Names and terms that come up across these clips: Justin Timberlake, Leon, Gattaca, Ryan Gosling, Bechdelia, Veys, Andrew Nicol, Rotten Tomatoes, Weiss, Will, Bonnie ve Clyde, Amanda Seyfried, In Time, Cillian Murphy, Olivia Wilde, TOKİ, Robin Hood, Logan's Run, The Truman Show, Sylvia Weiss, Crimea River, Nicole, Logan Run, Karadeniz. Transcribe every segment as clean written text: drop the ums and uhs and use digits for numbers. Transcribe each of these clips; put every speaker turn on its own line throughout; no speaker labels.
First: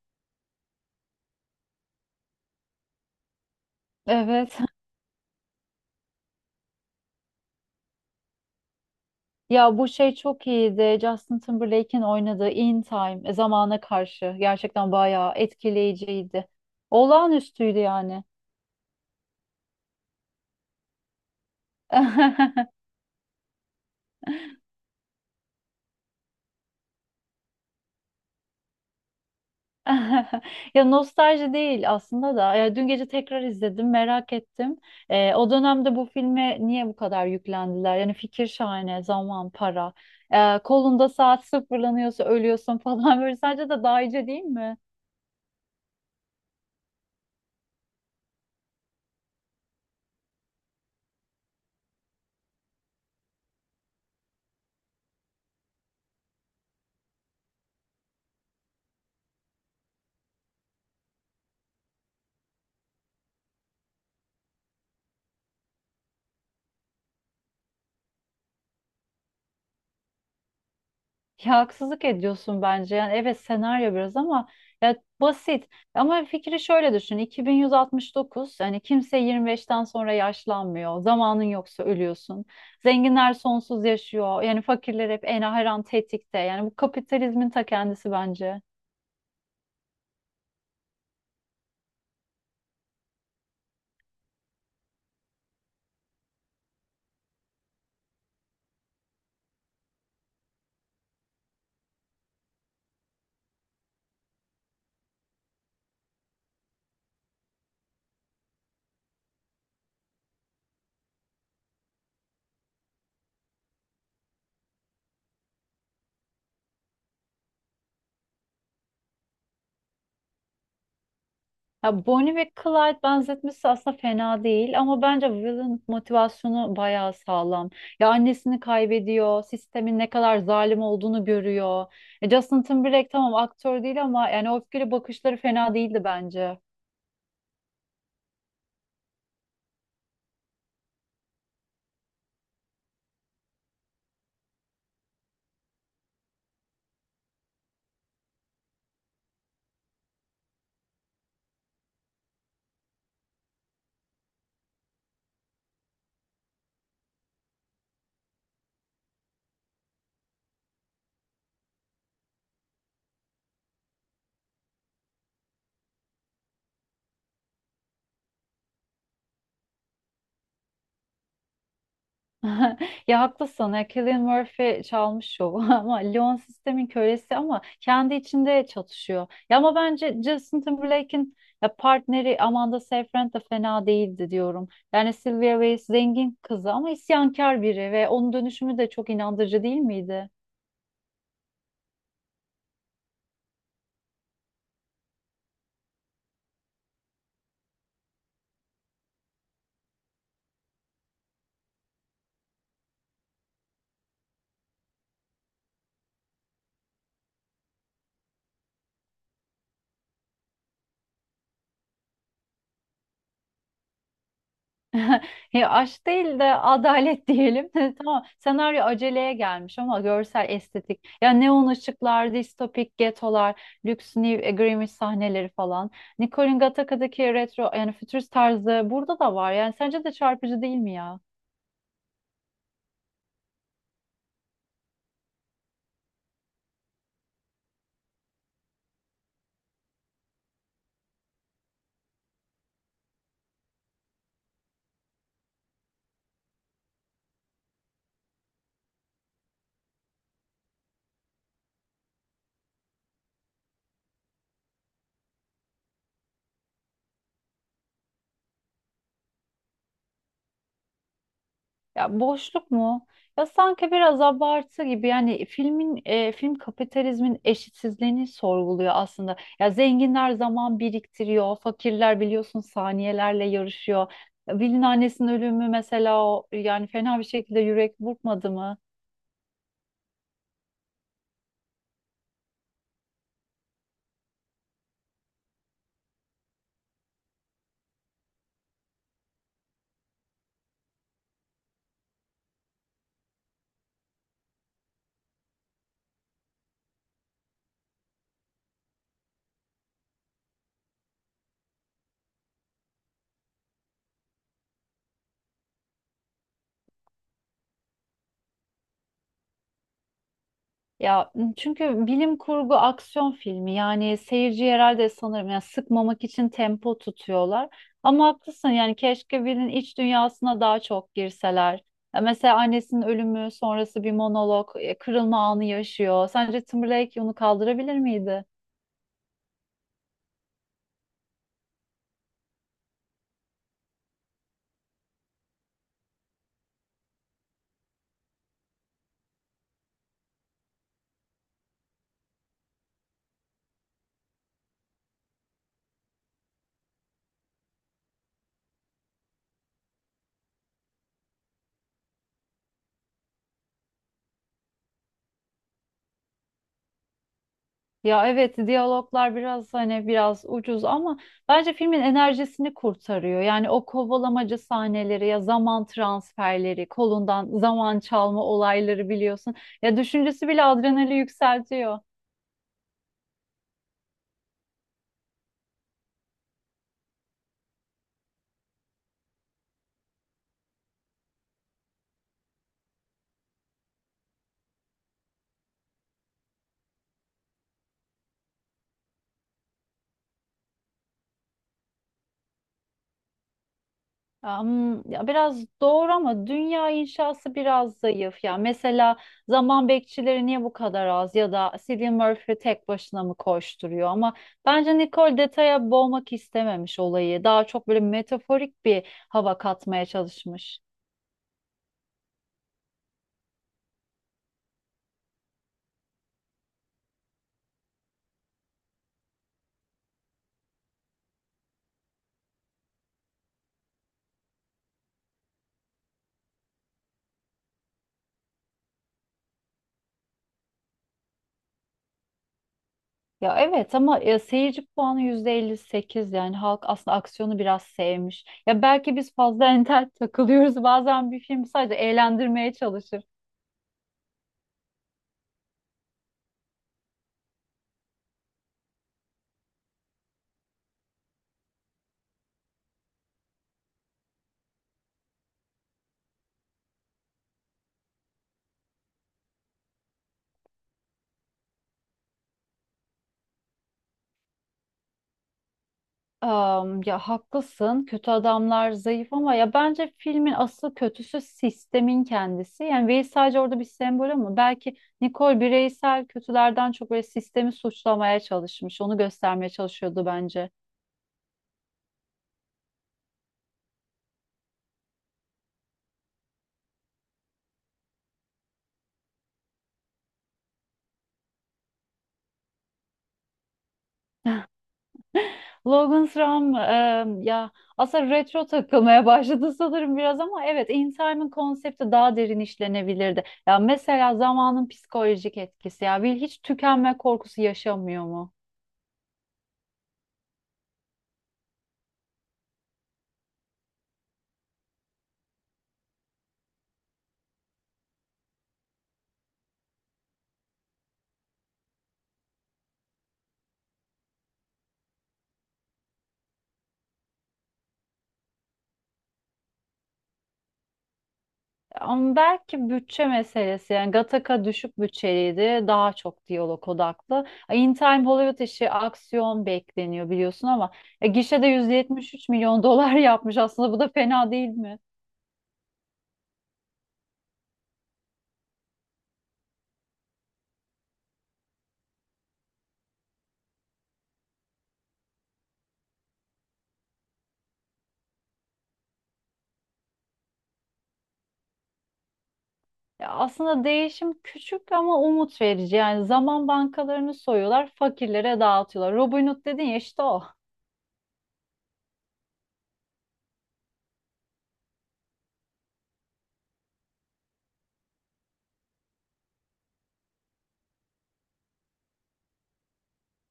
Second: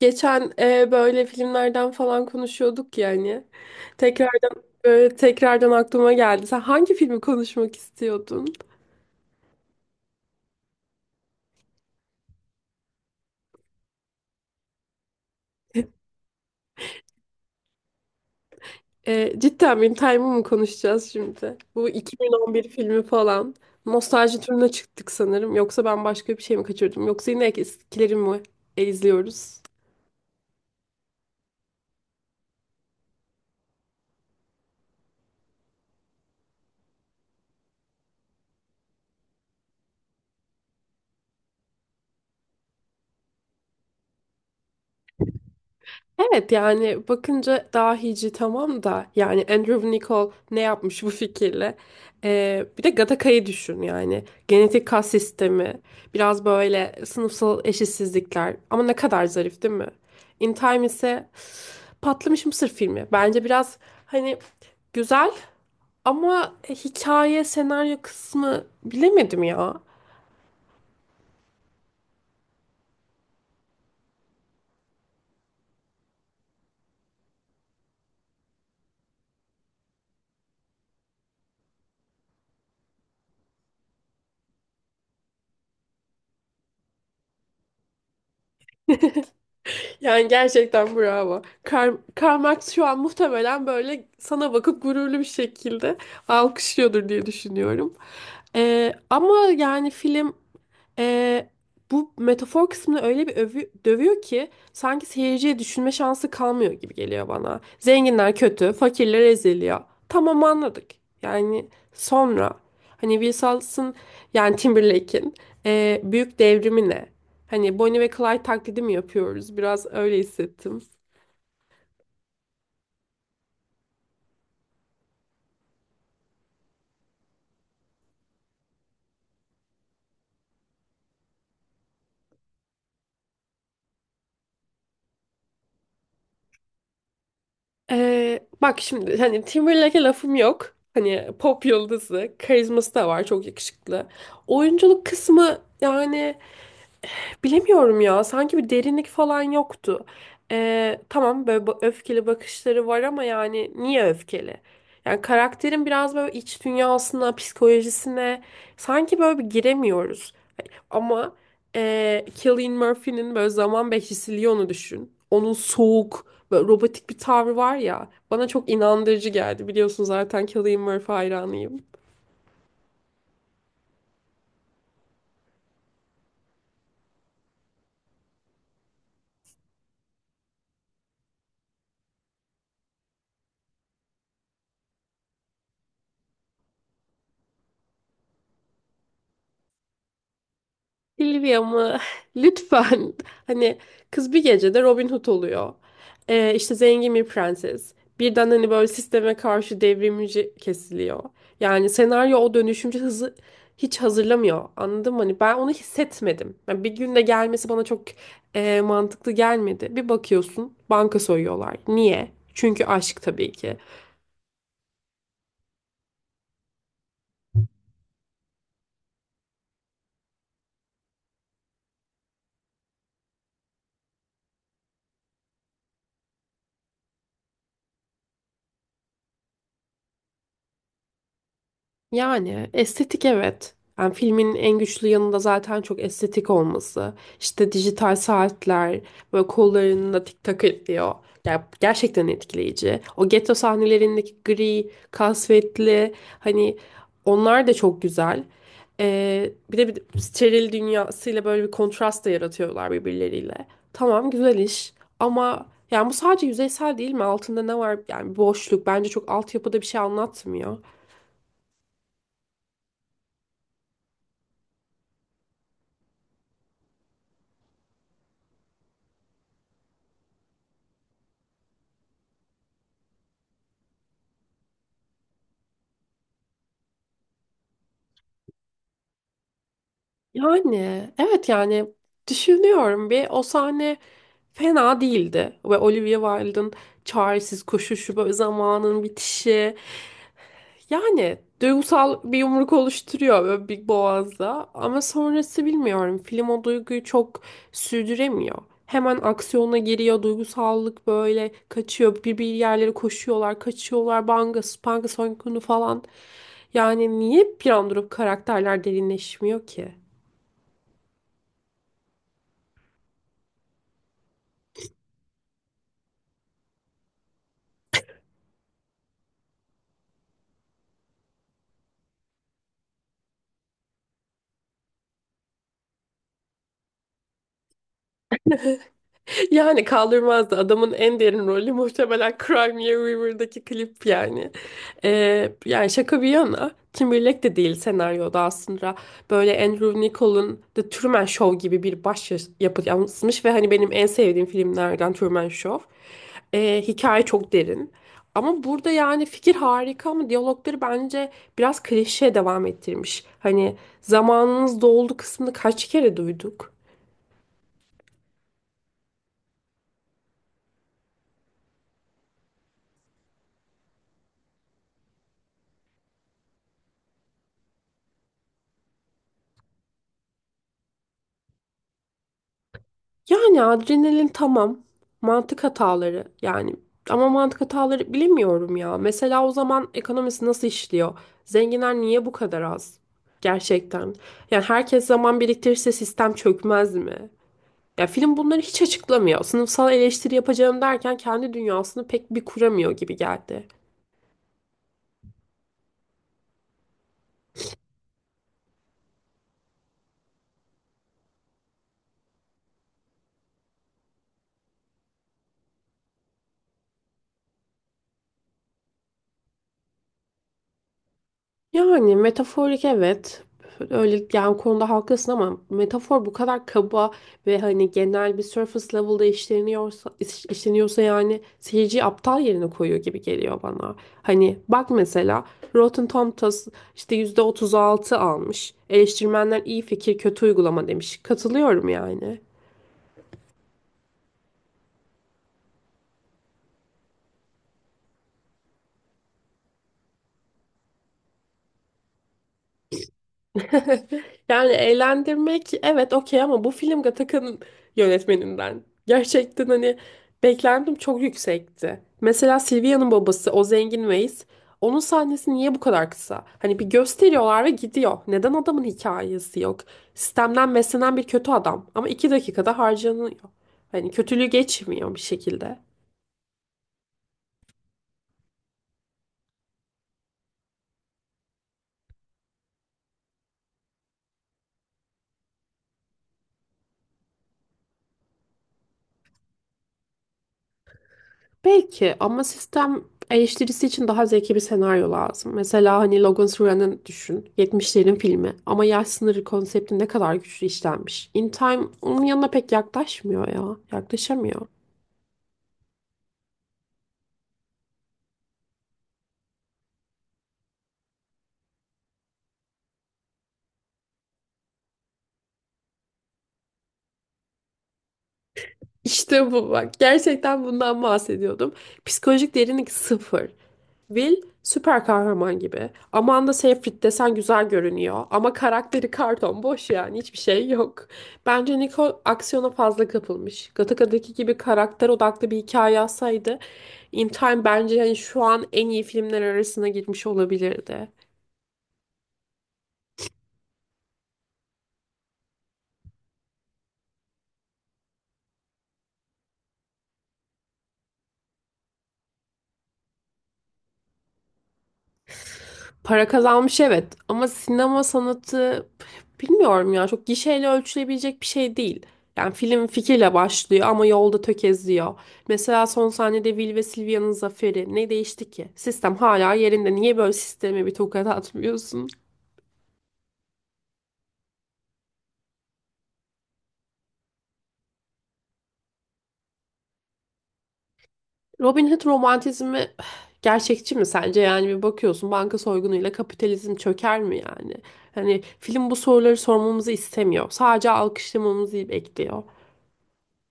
Geçen böyle filmlerden falan konuşuyorduk yani.
Evet.
Tekrardan aklıma geldi. Sen hangi filmi konuşmak istiyordun?
Ya bu şey çok iyiydi. Justin Timberlake'in oynadığı In Time, zamana karşı gerçekten bayağı etkileyiciydi. Olağanüstüydü yani.
Cidden benim Time'ı mı konuşacağız şimdi? Bu 2011 filmi falan. Nostalji turuna çıktık sanırım. Yoksa ben başka bir şey mi kaçırdım? Yoksa yine eskileri mi izliyoruz?
Ya nostalji değil aslında da. Ya dün gece tekrar izledim, merak ettim. O dönemde bu filme niye bu kadar yüklendiler? Yani fikir şahane, zaman, para. Kolunda saat sıfırlanıyorsa ölüyorsun falan böyle. Sence de dahice değil?
Evet yani bakınca dahici tamam da yani Andrew Nicol ne yapmış bu fikirle? Bir de Gattaca'yı düşün yani. Genetik kas sistemi, biraz böyle sınıfsal eşitsizlikler ama ne kadar zarif değil mi? In Time ise patlamış mısır filmi. Bence biraz hani güzel ama hikaye, senaryo kısmı bilemedim ya.
Ya haksızlık ediyorsun bence. Yani evet, senaryo biraz ama ya basit. Ama fikri şöyle düşün. 2169, yani kimse 25'ten sonra yaşlanmıyor. Zamanın yoksa ölüyorsun. Zenginler sonsuz yaşıyor. Yani fakirler hep en her an tetikte. Yani bu kapitalizmin ta kendisi bence.
Yani gerçekten bravo. Karl Marx şu an muhtemelen böyle sana bakıp gururlu bir şekilde alkışlıyordur diye düşünüyorum. Ama yani film ee, bu metafor kısmını öyle bir dövüyor ki sanki seyirciye düşünme şansı kalmıyor gibi geliyor bana. Zenginler kötü, fakirler eziliyor. Tamam anladık. Yani sonra hani Wilson yani Timberlake'in büyük devrimi ne? Hani Bonnie ve Clyde taklidi mi yapıyoruz? Biraz öyle hissettim.
Ya Bonnie ve Clyde benzetmesi aslında fena değil ama bence Will'ın motivasyonu bayağı sağlam. Ya annesini kaybediyor, sistemin ne kadar zalim olduğunu görüyor. Justin Timberlake tamam, aktör değil ama yani o öfkeli bakışları fena değildi bence.
Bak şimdi hani Timberlake'e lafım yok. Hani pop yıldızı, karizması da var, çok yakışıklı. Oyunculuk kısmı yani bilemiyorum ya. Sanki bir derinlik falan yoktu. Tamam böyle öfkeli bakışları var ama yani niye öfkeli? Yani karakterin biraz böyle iç dünyasına, psikolojisine sanki böyle bir giremiyoruz. Ama Cillian Murphy'nin böyle zaman Bechdelia'nı düşün. Onun soğuk, böyle robotik bir tavrı var ya. Bana çok inandırıcı geldi. Biliyorsun zaten Cillian Murphy hayranıyım.
Ya haklısın. Ya Cillian Murphy çalmış şovu ama Leon sistemin kölesi, ama kendi içinde çatışıyor. Ya ama bence Justin Timberlake'in ya partneri Amanda Seyfried de fena değildi diyorum. Yani Sylvia Weiss zengin kızı ama isyankar biri ve onun dönüşümü de çok inandırıcı değil miydi?
Silvia mı? Lütfen. Hani kız bir gecede Robin Hood oluyor. İşte zengin bir prenses. Birden hani böyle sisteme karşı devrimci kesiliyor. Yani senaryo o dönüşümce hızı hiç hazırlamıyor. Anladın mı? Hani ben onu hissetmedim. Yani bir günde gelmesi bana çok mantıklı gelmedi. Bir bakıyorsun banka soyuyorlar. Niye? Çünkü aşk tabii ki.
Ya aşk değil de adalet diyelim. Tamam. Senaryo aceleye gelmiş ama görsel estetik. Ya neon ışıklar, distopik getolar, lüks New Agreement sahneleri falan. Nicole'in Gattaca'daki retro yani fütürist tarzı burada da var. Yani sence de çarpıcı değil mi ya?
Yani estetik evet. Yani filmin en güçlü yanı da zaten çok estetik olması. İşte dijital saatler, böyle kollarında tik tak ediyor. Ya, gerçekten etkileyici. O getto sahnelerindeki gri, kasvetli hani onlar da çok güzel. Bir de bir steril dünyasıyla böyle bir kontrast da yaratıyorlar birbirleriyle. Tamam güzel iş ama yani bu sadece yüzeysel değil mi? Altında ne var? Yani boşluk bence çok altyapıda bir şey anlatmıyor.
Ya boşluk mu? Ya sanki biraz abartı gibi. Yani film kapitalizmin eşitsizliğini sorguluyor aslında. Ya zenginler zaman biriktiriyor, fakirler biliyorsun saniyelerle yarışıyor. Ya Will'in annesinin ölümü mesela, o yani fena bir şekilde yürek burkmadı mı?
Yani evet yani düşünüyorum bir o sahne fena değildi ve Olivia Wilde'ın çaresiz koşuşu böyle zamanın bitişi yani duygusal bir yumruk oluşturuyor böyle bir boğazda ama sonrası bilmiyorum film o duyguyu çok sürdüremiyor. Hemen aksiyona giriyor duygusallık böyle kaçıyor bir bir yerlere koşuyorlar kaçıyorlar banga spanga soykunu falan yani niye bir an durup karakterler derinleşmiyor ki?
Ya çünkü bilim kurgu aksiyon filmi, yani seyirci herhalde sanırım yani sıkmamak için tempo tutuyorlar. Ama haklısın, yani keşke birinin iç dünyasına daha çok girseler. Ya mesela annesinin ölümü sonrası bir monolog, kırılma anı yaşıyor. Sence Timberlake onu kaldırabilir miydi?
Yani kaldırmazdı. Adamın en derin rolü muhtemelen Crimea River'daki klip yani. Yani şaka bir yana Timberlake de değil senaryoda aslında. Böyle Andrew Nicol'un The Truman Show gibi bir baş yapıt yansımış ve hani benim en sevdiğim filmlerden Truman Show. Hikaye çok derin. Ama burada yani fikir harika ama diyalogları bence biraz klişeye devam ettirmiş. Hani zamanınız doldu kısmını kaç kere duyduk?
Ya evet, diyaloglar biraz hani biraz ucuz ama bence filmin enerjisini kurtarıyor. Yani o kovalamacı sahneleri, ya zaman transferleri, kolundan zaman çalma olayları biliyorsun. Ya düşüncesi bile adrenali yükseltiyor.
Yani adrenalin tamam. Mantık hataları yani. Ama mantık hataları bilemiyorum ya. Mesela o zaman ekonomisi nasıl işliyor? Zenginler niye bu kadar az? Gerçekten. Yani herkes zaman biriktirirse sistem çökmez mi? Ya film bunları hiç açıklamıyor. Sınıfsal eleştiri yapacağım derken kendi dünyasını pek bir kuramıyor gibi geldi.
Ya biraz doğru ama dünya inşası biraz zayıf. Ya mesela zaman bekçileri niye bu kadar az, ya da Cillian Murphy tek başına mı koşturuyor, ama bence Nicole detaya boğmak istememiş olayı. Daha çok böyle metaforik bir hava katmaya çalışmış.
Yani metaforik evet. Öyle yani konuda haklısın ama metafor bu kadar kaba ve hani genel bir surface level'da işleniyorsa işleniyorsa yani seyirciyi aptal yerine koyuyor gibi geliyor bana. Hani bak mesela Rotten Tomatoes işte %36 almış. Eleştirmenler iyi fikir kötü uygulama demiş. Katılıyorum yani.
Ya evet ama seyirci puanı %58, yani halk aslında aksiyonu biraz sevmiş. Ya belki biz fazla entel takılıyoruz. Bazen bir film sadece eğlendirmeye çalışır.
Yani eğlendirmek evet okey ama bu film Gattaca'nın yönetmeninden. Gerçekten hani beklentim çok yüksekti. Mesela Silvia'nın babası o zengin Weiss onun sahnesi niye bu kadar kısa? Hani bir gösteriyorlar ve gidiyor. Neden adamın hikayesi yok? Sistemden beslenen bir kötü adam ama 2 dakikada harcanıyor. Hani kötülüğü geçmiyor bir şekilde.
Ya haklısın. Kötü adamlar zayıf ama ya bence filmin asıl kötüsü sistemin kendisi. Yani Veys sadece orada bir sembol ama belki Nicole bireysel kötülerden çok böyle sistemi suçlamaya çalışmış. Onu göstermeye çalışıyordu bence.
Belki ama sistem eleştirisi için daha zeki bir senaryo lazım. Mesela hani Logan Run'ı düşün. Yetmişlerin filmi ama yaş sınırı konsepti ne kadar güçlü işlenmiş. In Time onun yanına pek yaklaşmıyor ya. Yaklaşamıyor.
Logan's Run, ya aslında retro takılmaya başladı sanırım biraz ama evet, In Time'ın konsepti daha derin işlenebilirdi. Ya mesela zamanın psikolojik etkisi, ya Will hiç tükenme korkusu yaşamıyor mu?
İşte bu bak. Gerçekten bundan bahsediyordum. Psikolojik derinlik sıfır. Will süper kahraman gibi. Amanda Seyfried desen güzel görünüyor. Ama karakteri karton boş yani hiçbir şey yok. Bence Nicole aksiyona fazla kapılmış. Gataca'daki gibi karakter odaklı bir hikaye yazsaydı In Time bence yani şu an en iyi filmler arasına girmiş olabilirdi.
Ama belki bütçe meselesi. Yani Gattaca düşük bütçeliydi, daha çok diyalog odaklı. In Time Hollywood işi, aksiyon bekleniyor biliyorsun ama gişede 173 milyon dolar yapmış aslında, bu da fena değil mi?
Para kazanmış evet ama sinema sanatı bilmiyorum ya çok gişeyle ölçülebilecek bir şey değil. Yani film fikirle başlıyor ama yolda tökezliyor. Mesela son sahnede Will ve Sylvia'nın zaferi ne değişti ki? Sistem hala yerinde. Niye böyle sisteme bir tokat atmıyorsun?
Ya aslında değişim küçük ama umut verici. Yani zaman bankalarını soyuyorlar, fakirlere dağıtıyorlar. Robin Hood dedin ya, işte o.
Robin Hood romantizmi gerçekçi mi sence? Yani bir bakıyorsun banka soygunuyla kapitalizm çöker mi yani? Hani film bu soruları sormamızı istemiyor. Sadece alkışlamamızı bekliyor.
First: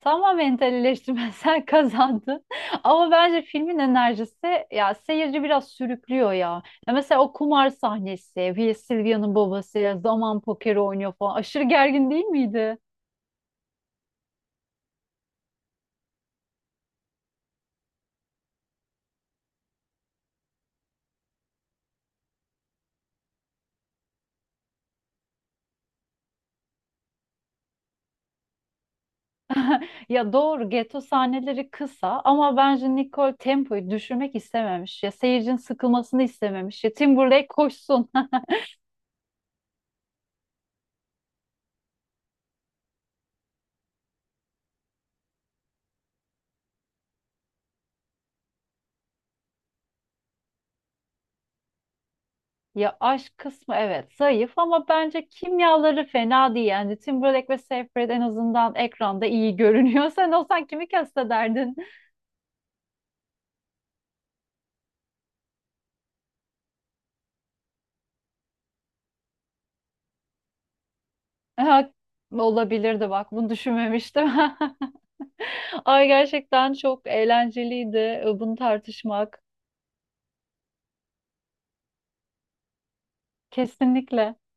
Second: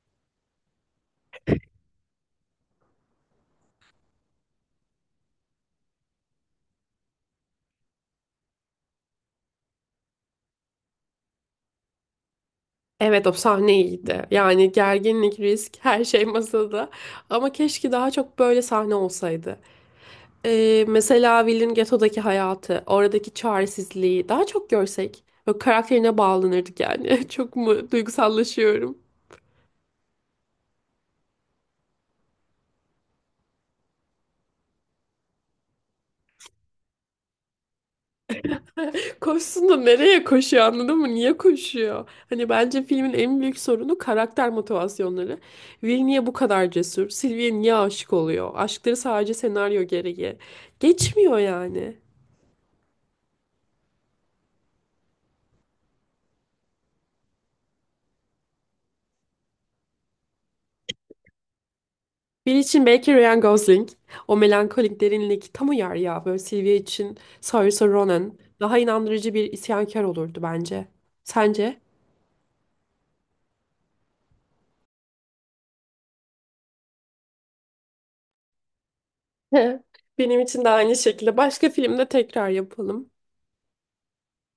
Tamamen eleştirmensel kazandı. Ama bence filmin enerjisi ya seyirci biraz sürüklüyor ya. Ya mesela o kumar sahnesi, Will Sylvia'nın babası zaman pokeri oynuyor falan. Aşırı gergin değil miydi?
Evet o sahne iyiydi. Yani gerginlik, risk, her şey masada. Ama keşke daha çok böyle sahne olsaydı. Mesela Will'in getodaki hayatı, oradaki çaresizliği daha çok görsek. Böyle karakterine bağlanırdık yani. Çok mu duygusallaşıyorum?
Ya doğru, geto sahneleri kısa ama bence Nicole tempoyu düşürmek istememiş. Ya seyircinin sıkılmasını istememiş. Ya Timberlake koşsun.
Koşsun da nereye koşuyor anladın mı? Niye koşuyor? Hani bence filmin en büyük sorunu karakter motivasyonları. Will niye bu kadar cesur? Sylvie niye aşık oluyor? Aşkları sadece senaryo gereği. Geçmiyor yani.
Ya aşk kısmı evet zayıf ama bence kimyaları fena değil. Yani Timberlake ve Seyfried en azından ekranda iyi görünüyor. Sen olsan kimi kastederdin?
Bir için belki Ryan Gosling. O melankolik derinlik tam uyar ya. Böyle Sylvia için Saoirse Ronan. Daha inandırıcı bir isyankar olurdu bence. Sence?
Ha, olabilirdi bak, bunu düşünmemiştim. Ay, gerçekten çok eğlenceliydi bunu tartışmak.
Benim için de aynı şekilde. Başka filmde tekrar yapalım.
Kesinlikle.